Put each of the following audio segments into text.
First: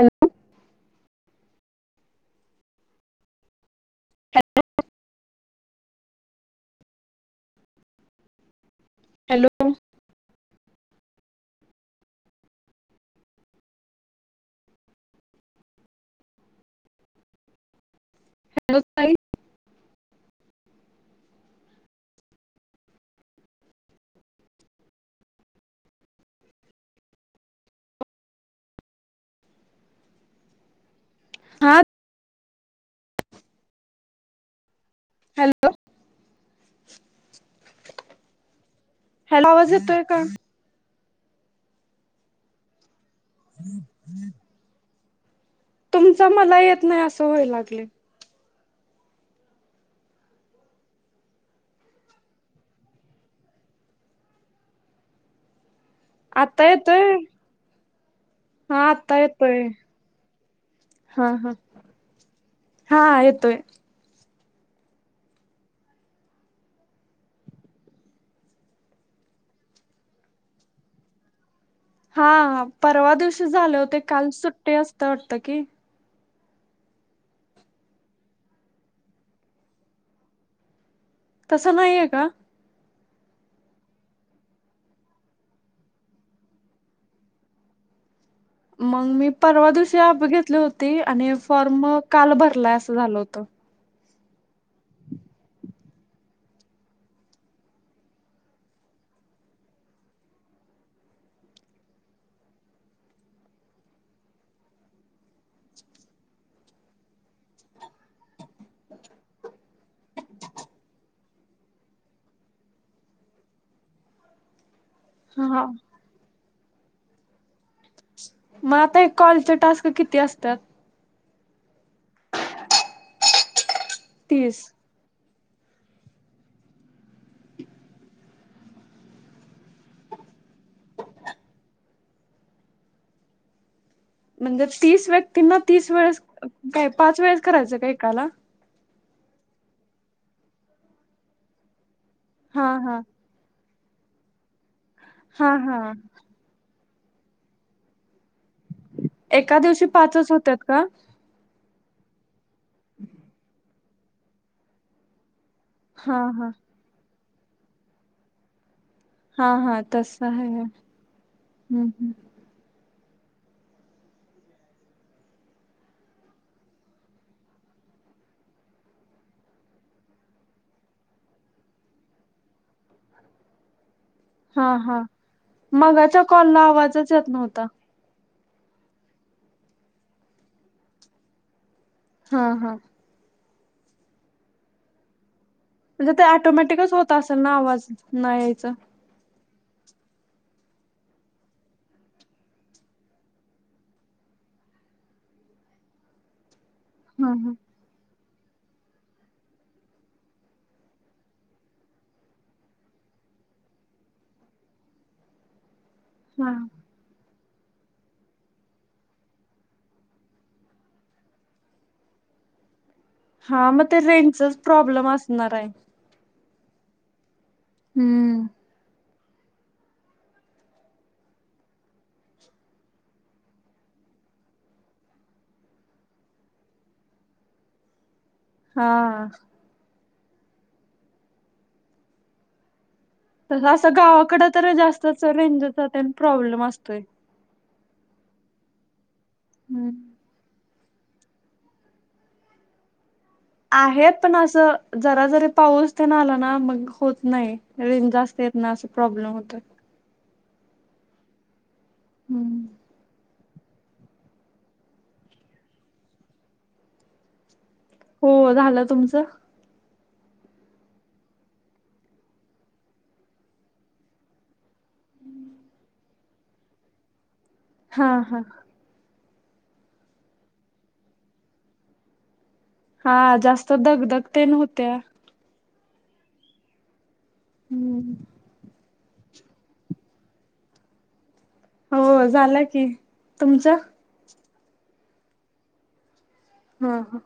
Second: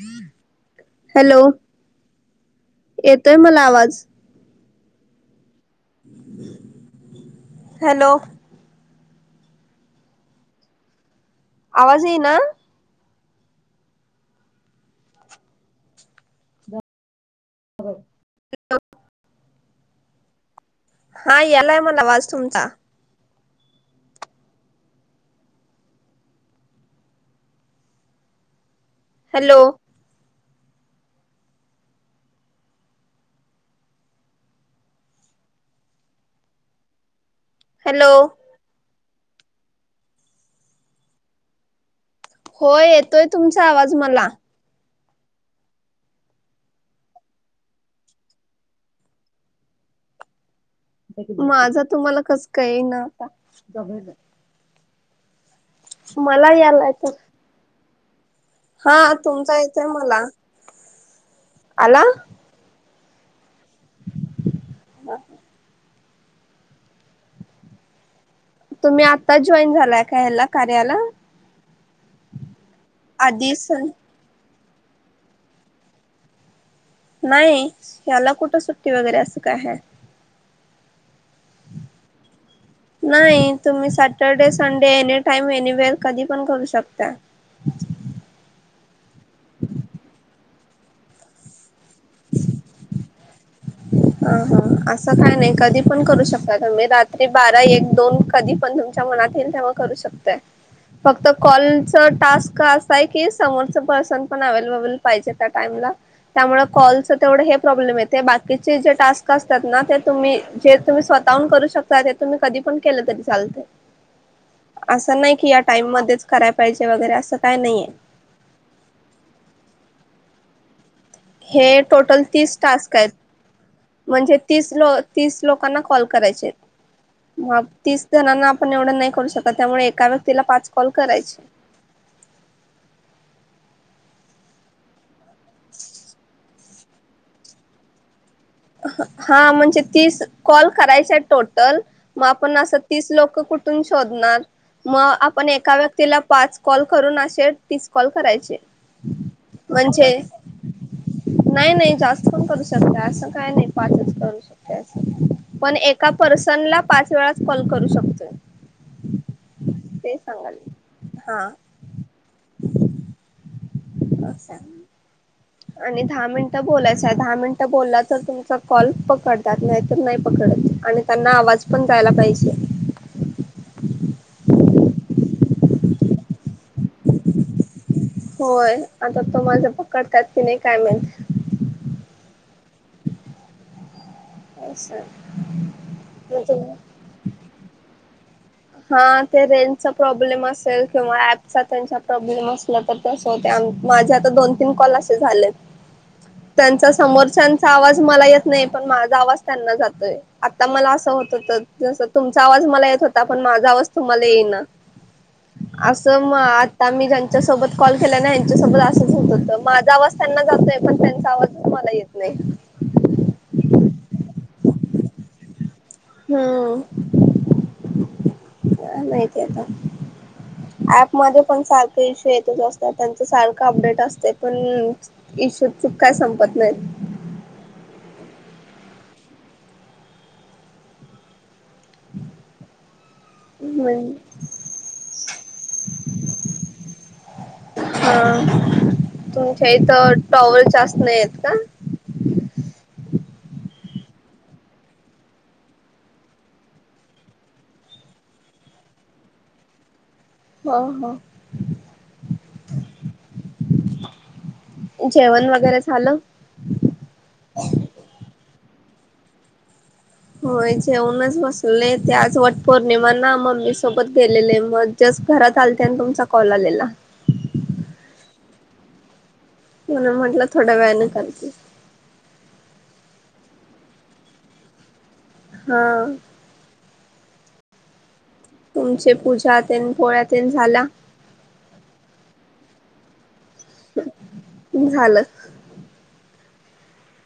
Hello hello येतोय मला आवाज हॅलो हॅलो [unintelligible] आवाज ये ना खबर [inaudible] हॅलो ताई हा यालाय मला आवाज तुमचा हॅलो हा हॅलो [unintelligible] हॅलो हेलो आवाज येतोय का? हो येतोय तुमचा आवाज मला... तुमच मला येत नाही असं होय लागलय माझा तुम्हाला कस का येई ना आता मला आता यायला तर येतोय हा आता येतोय हा हा आला हा येतोय [inaudible] तुम्ही आत्ता जॉईन झालाय का ह्याला कार्याला? हा परवा दिवशी आधीच झाले होते काल सुट्टी असत वाटत की नाही, याला कुठ सुट्टी वगैरे असं काय हाय तसं नाहीये का! नाही तुम्ही Saturday Sunday any time anywhere कधी पण करू शकता. मंग मी परवा दिवशी ऍप घेतले ते आणि फॉर्म काल भरलाय असं झालं होत ह ह असं काय नाही कधी पण करू शकता तुम्ही रात्री बारा एक दोन कधी पण तुमच्या मनात येईल तेव्हा करू शकताय फक्त कॉलच टास्क असा आहे की समोरच पर्सन पण अवलेबल पाहिजे त्या टाइमला. त्यामुळे कॉलच तेवढं हे प्रॉब्लेम येते बाकी जी चे टास्क असतात ना ते तुम्ही जे तुम्ही स्वतः [unintelligible] करू शकता त्यातून मी कधी पण केलं तरी चालत असं नाही की या हा टाइम मध्येच कराय पाहिजे वगैरे असं काय नाहीये मग आता एक कॉलचे टास्क किती असतात? हे टोटल तीस टास्क आहेत. म्हणजे तीस लो तीस लोकांना कॉल करायचेत! मग तीस जणांना आपण एवढं नाही करू शकत त्यामुळे एका व्यक्तीला पाच कॉल करायचे. [inaudible] म्हणजे तीस व्यक्तींना तीस वेळेस काय पाच वेळेस करायचं का एकाला? हा म्हणजे तीस कॉल करायच आहे टोटल मग आपण हा असं हा तीस लोक कुठ कुठून शोधणार मग हा आपण एका हा व्यक्तीला पाच कॉल करून असे तीस कॉल करायचे. एका दिवशी म्हणजे पाचच होतात का नाही नाही जास्त पण करू शकते असं काय नाही पाचच करू शकते असं पण एका हा हा पर्सन ला पाच वेळा कॉल करू शकतोय हा हा तस ते आहे सांगाले. हा हम् हम्. अशां आणि दहा मिनिटं बोलायच आहे दहा मिनटं बोलला तर तुमचा कॉल पकडतात नाहीतर नाही पकडत आणि त्यांना आवाज पण जायला पाहिजे? हा हा मगाच्या कॉलला आवाजच येत नव्हता! होय आता तो माझा पकडतात की नाही काय माहित हा हा.. अच्छा म्हणजे ते ऑटोमॅटिकच होत असेल ना आवाज नाही हं! ते रेंजचा प्रॉब्लेम असेल किंवा ऍपचा त्यांचा प्रॉब्लेम असला तर तस होतय माझ्या तर दोन तीन कॉल असे झालेत. त्यांचा हा हा समोरच्याचा आवाज मला येत नाही पण माझा आवाज त्यांना जातोय आता मला असं होत होत जस तुमचा आवाज मला येत होत पण माझा आवाज तुम्हाला येईना असं आत्ता म हा आत्ता मी ज्यांच्या सोबत कॉल केलाय ना ह्यांच्यासोबत असंच होत होत माझा आवाज त्यांना जातोय पण त्यांचा आवाजच मला येत नाही हा मग ते रेंजचाच प्रॉब्लेम असणार आहे हम्म हम्म ते आता ऍप मध्ये पण सारखं इशू येतच असतात त्यांच सारखं अपडेट असतंय पण ईशूच काय संपत नाहीत हा तस असं नाहीत गावाकडं तर जास्तच रेंजचा तेन प्रॉब्लेम असतोय हा तुमच्या हम्म इथं टॉवर जास्त नाहीयेत का आहेत पण असं जरा जरी पाऊस तेन आला ना मग होत नाही रेंज जास्त येत नाही अस प्रॉब्लेम होतोय हा हा हम्म जेवण वगैरे झालं हो झालं तुमचं होय जेवूनच बसलोय ते आज वट पौर्णिमा ना मम्मी सोबत गेलेले मग घरात आलते आणि तुमचा कॉल आलेला हा हा म्हणून म्हटलं थोड्या वेळाने करते हा जास्त दगदग तेन होत्या हा हम्म तुमचे पूजा तेन पोळ्या तेन झाल्या हो झाल्या की तुमच्या झालं हा हा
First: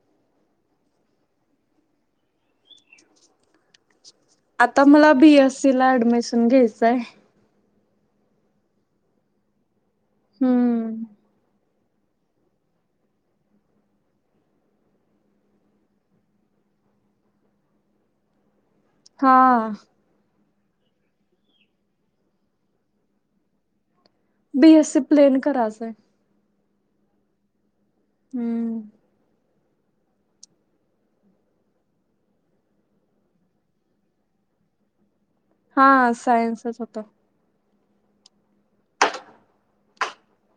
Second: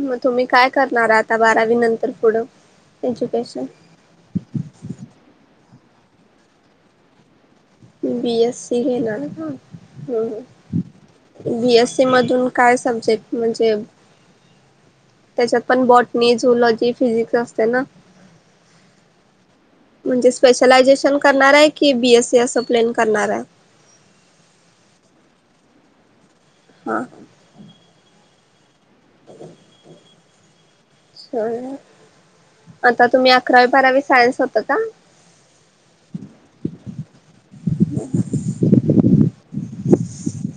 मग तुम्ही काय करणार आता बारावी नंतर पुढं एज्युकेशन आता मला बीएससी ला ऍडमिशन घ्यायचंय बीएससी घेणार हा हा हम्म. बीएसी ते मधून काय सब्जेक्ट म्हणजे. त्याच्यात पण बॉटनी, झुलॉजी, फिजिक्स असतंय ना. हा. म्हणजे स्पेशलायझेशन करणार आहे की बीएससी असं प्लेन करणार आहे. बीएससी प्लेन करायचंय. हा. हम्म. [inaudible] आता तुम्ही अकरावी, बारावी सायन्स होत का? हा सायन्सच होत. हम्म.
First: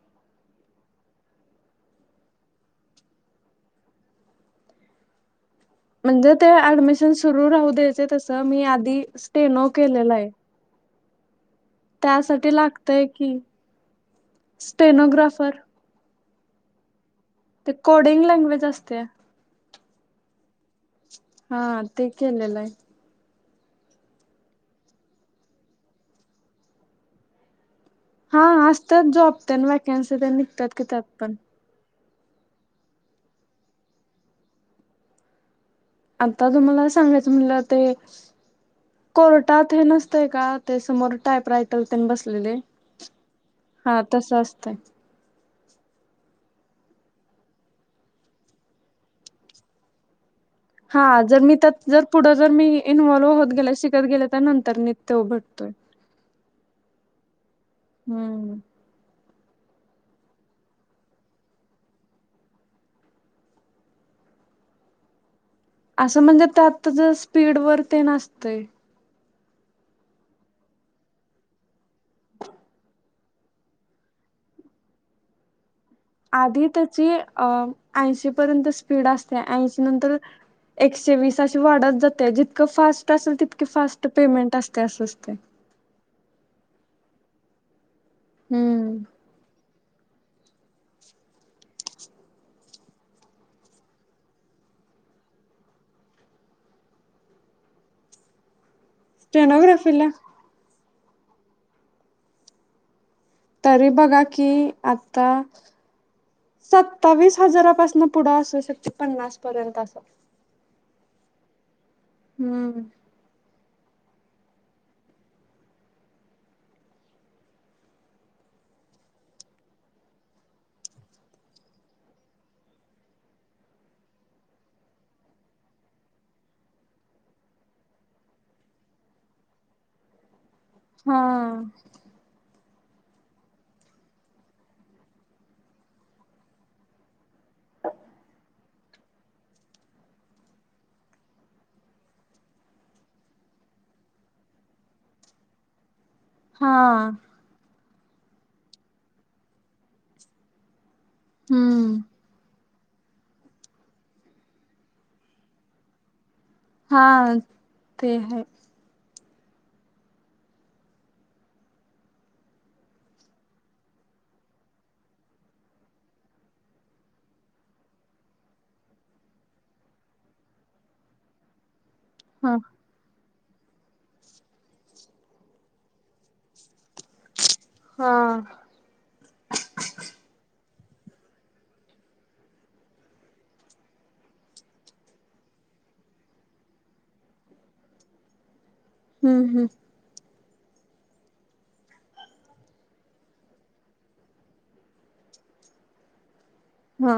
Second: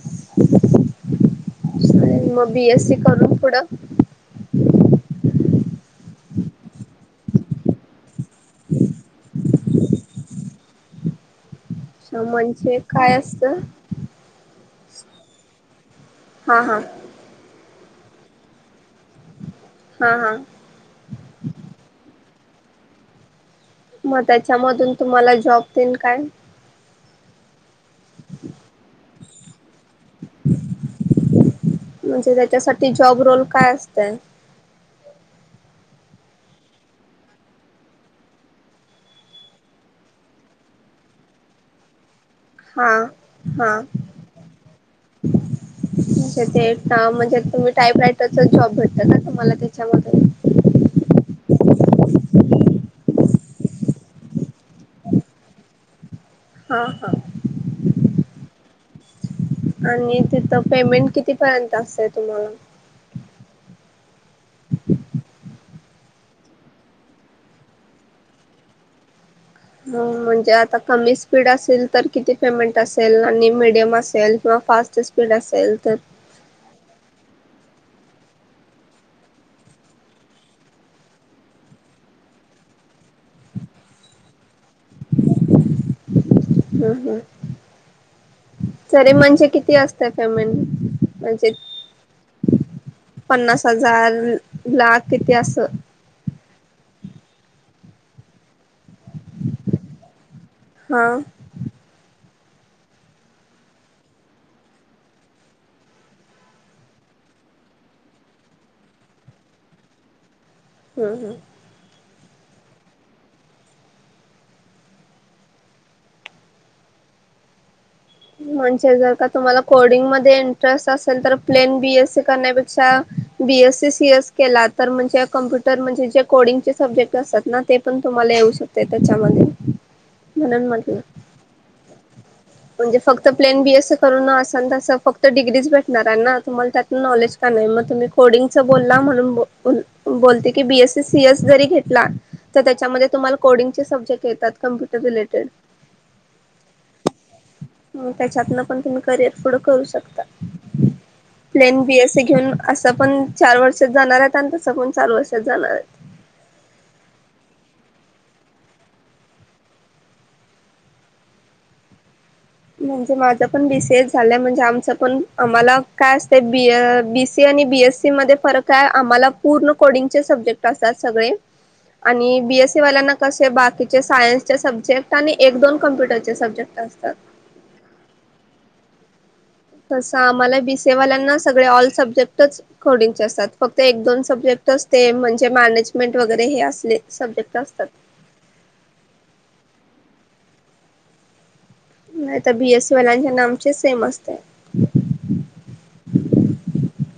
[inaudible] आणि मग बी एस सी करून पुढं. म्हणजे ते ऍडमिशन सुरू राहू द्यायचंय तसं मी आधी स्टेनो केलेलं आहे. अच्छा त्यासाठी म्हणजे लागतय काय की असतं स्टेनोग्राफर हा हा. ते कोडिंग लँग्वेज असते. हा हा. केलेलाय. मग त्याच्यामधून तुम्हाला जॉब देईन काय? हा असतात जॉब त्या वॅकन्सी ते निघतात की त्यात पण. म्हणजे त्याच्यासाठी जॉब रोल काय असतय.. आता तुम्हाला सांगायचं म्हलं ते. कोर्टात हे नसतय का ते समोर टायप राय प बस हां हां हा तस असतंय. म्हणजे म्हणजे तुम्ही टाईप रायटरचा जॉब भेटता का तुम्हाला त्याच्यामध्ये. हा जर मी त्यात जर पुढं जर मी इन्व्हल्व्ह होत गे शिकत गेले त्या नंतर मी ते उघडतोय. [inaudible] हा हा. हम्म. आणि तिथं पेमेंट कितीपर्यंत असते तुम्हाला? असं म्हणजे त्यात ज स्पीड वर ते नसतय. म्हणजे आता कमी स्पीड असेल तर किती पेमेंट असेल आणि मिीडियम असेल कि? फास्ट स्पीड असेल तर. आधी त्याची अ ऐंशी पर्यंत स्पीड असते ऐंशी नंतर एकशे वीस अशी वाढत जाते जितकं फास्ट असेल तितक फास्ट पेमेंट असते अस असते. [inaudible] हम्म, हम्म हम्म तरी म्हणजे किती असते? त का म्हण म्हणजे पन्नास हजार लाख किती अस स्टोनोग्राफिला हा तरी बघा कि आता सत्तावीस हजारापासन पुढं असो शश पन्नास पर्यंत अस हम हम हम्म म्हणजे जर का तुम्हाला कोडिंग मध्ये इंटरेस्ट असेल तर प्लेन बीएस सी करण्यापेक्षा बीएसी सी एस केला तर म्हणजे कम्प्युटर म्हणजे जे कोडिंगचे सब्जेक्ट असतात ना ते पण तुम्हालायेतच्याममध्ये [inaudible] हा म्हणजे फक्त प्लेन बीएस करून असेल फक्त डिग्रीज भेटणार ना तुम्हाला त्यातन नॉलेज का नाही तुम्ही कोंडाचा. त्याच्या तडंग सब्जेट कप्युर रिलेटे हा त्याच्यातन पण तुम्ही करिअर पुढं करू शकता प्लन बी हम्म अस घेऊन असं पण चार वर्षात जाणार आहेत आणि तसं पण चार वर्षात जाणार आहे हा ते है म्हणजे माझ पण बीसीए झालं म्हणजे आमच पण आमला काय असती बीसी बीए पड सक् आणि हा बीएस सी वाल्यांना कसे बाकीचे सायन्सचे सब्जेक्ट आणि एक दोन कम्प्युटरचे सब्जेक्ट असतात. हा तसं आम्हाला बी स ए वाल्यांना सगळे ऑल सब्जेक्टच खोडचे असतात फक्त एक दोन सब्जेक्ट म्हणजे मॅनेजमेंट वगैरे हे अस सब्जेक्ट असतात हम्म हम्म नाही तर बीएससीवाल्यांच्या नामचे सेम असते हा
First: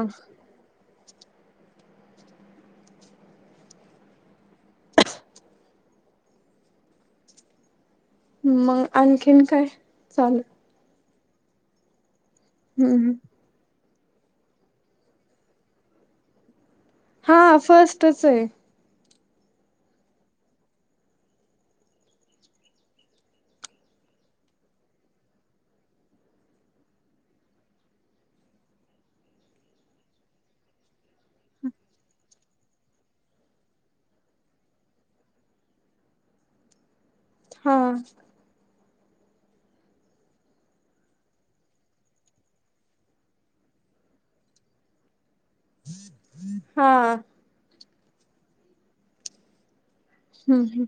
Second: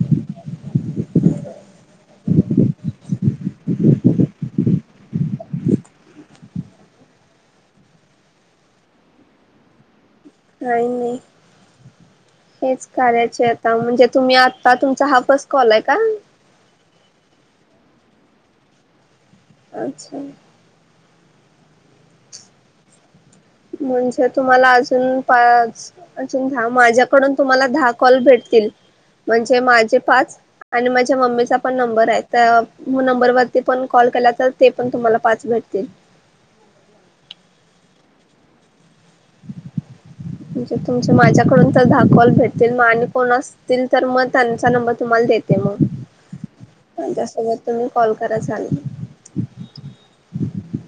मग आणखीन काय. चालेल नाही नाही. हेच हम्म हम्म करायचे आता म्हणजे तुम्ही आता तुमचा हापस कॉल आहे का? हा फर्स्टच आहे. अच्छा. म्हणजे तुम्हाला अजून पाच अजून दहा माझ्याकडून तुम्हाला दहा कॉल भेट तील. म्हणजे माझे पाच आणि माझ्या म्मीचा पण नंबर आहे नंबरती पण कॉल ते पण तुम्हाला पाच भटतील. [inaudible] हां. [inaudible] म्हणजे तुम माझ्याकडून तर दहा कॉल भेटतील आणि कोण असतील तर मग त्यांचा नंबर तुम्हाला देते मग. हा त्यासोबत तुम्ही कॉल करा चालेल. हम्म हम्म.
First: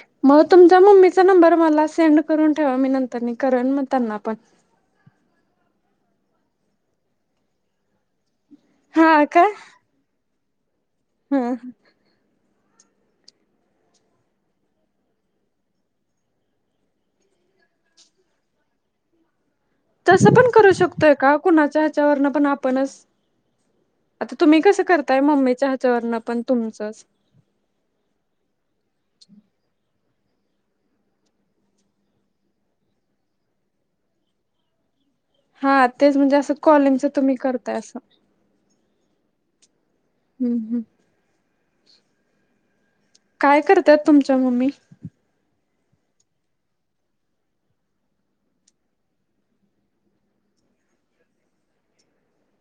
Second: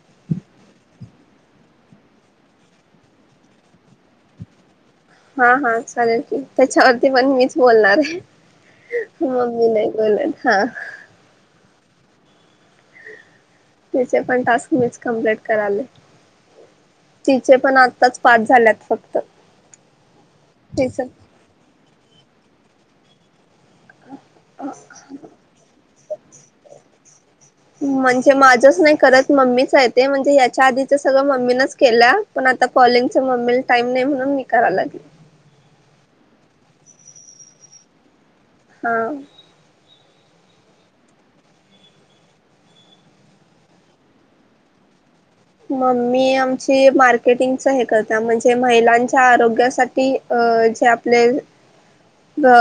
ह [inaudible] मग तुमचा मम्मीचा नंबर मला सेंड करून ठेवा मी नंतर करन मग त्यांना पण. हा हा चालेल की, त्याच्यावरती पण मीच बोलणारे. मम्मी नाही बोलन हा. हम. त्याचे पण टास्क मीच कमप्लीट कराले. तीचे पण आत्ताच पास झाल्यात फक्त. तसं पण करू तिच शकतोय का? कुणाच्या ह्याच्यावरन पण आपणच आता तुम्ही कसं करताय, मम्मीच्या हच्यावरण पण तुमचंच म्हणजे माझच नाही करत मम्मीचयेत. म्हणजे याच्या आधीच सगळं मम्मीनच केलं पण आता कॉलिंग मम्मीला टाइम नाही म्हणून मी कराय लागली. हा तेच म्हणजे असं कॉलिंगच तुम्ही करताय असं. हा. हम्म हम्म. काय करतयात तुमच्या मम्मी. मम्मी आमची मार्केटिंगच हे करता म्हणजे महिलांच्या आरोग्यासाठी अ जे आपले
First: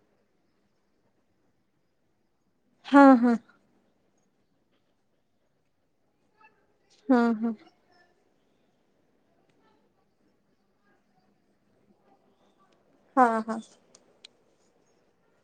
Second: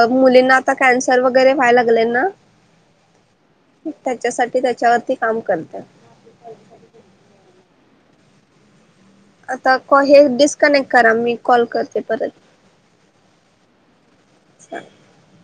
मुलींना आता कॅन्सर वगैरे व्हायला लागले ना हा हा. त्यासाठी त्याच्यावरती काम करते. ह ह. आता हे डिस्कनेक्ट करा मी कॉल करते परत. हा हा. हा [inaudible]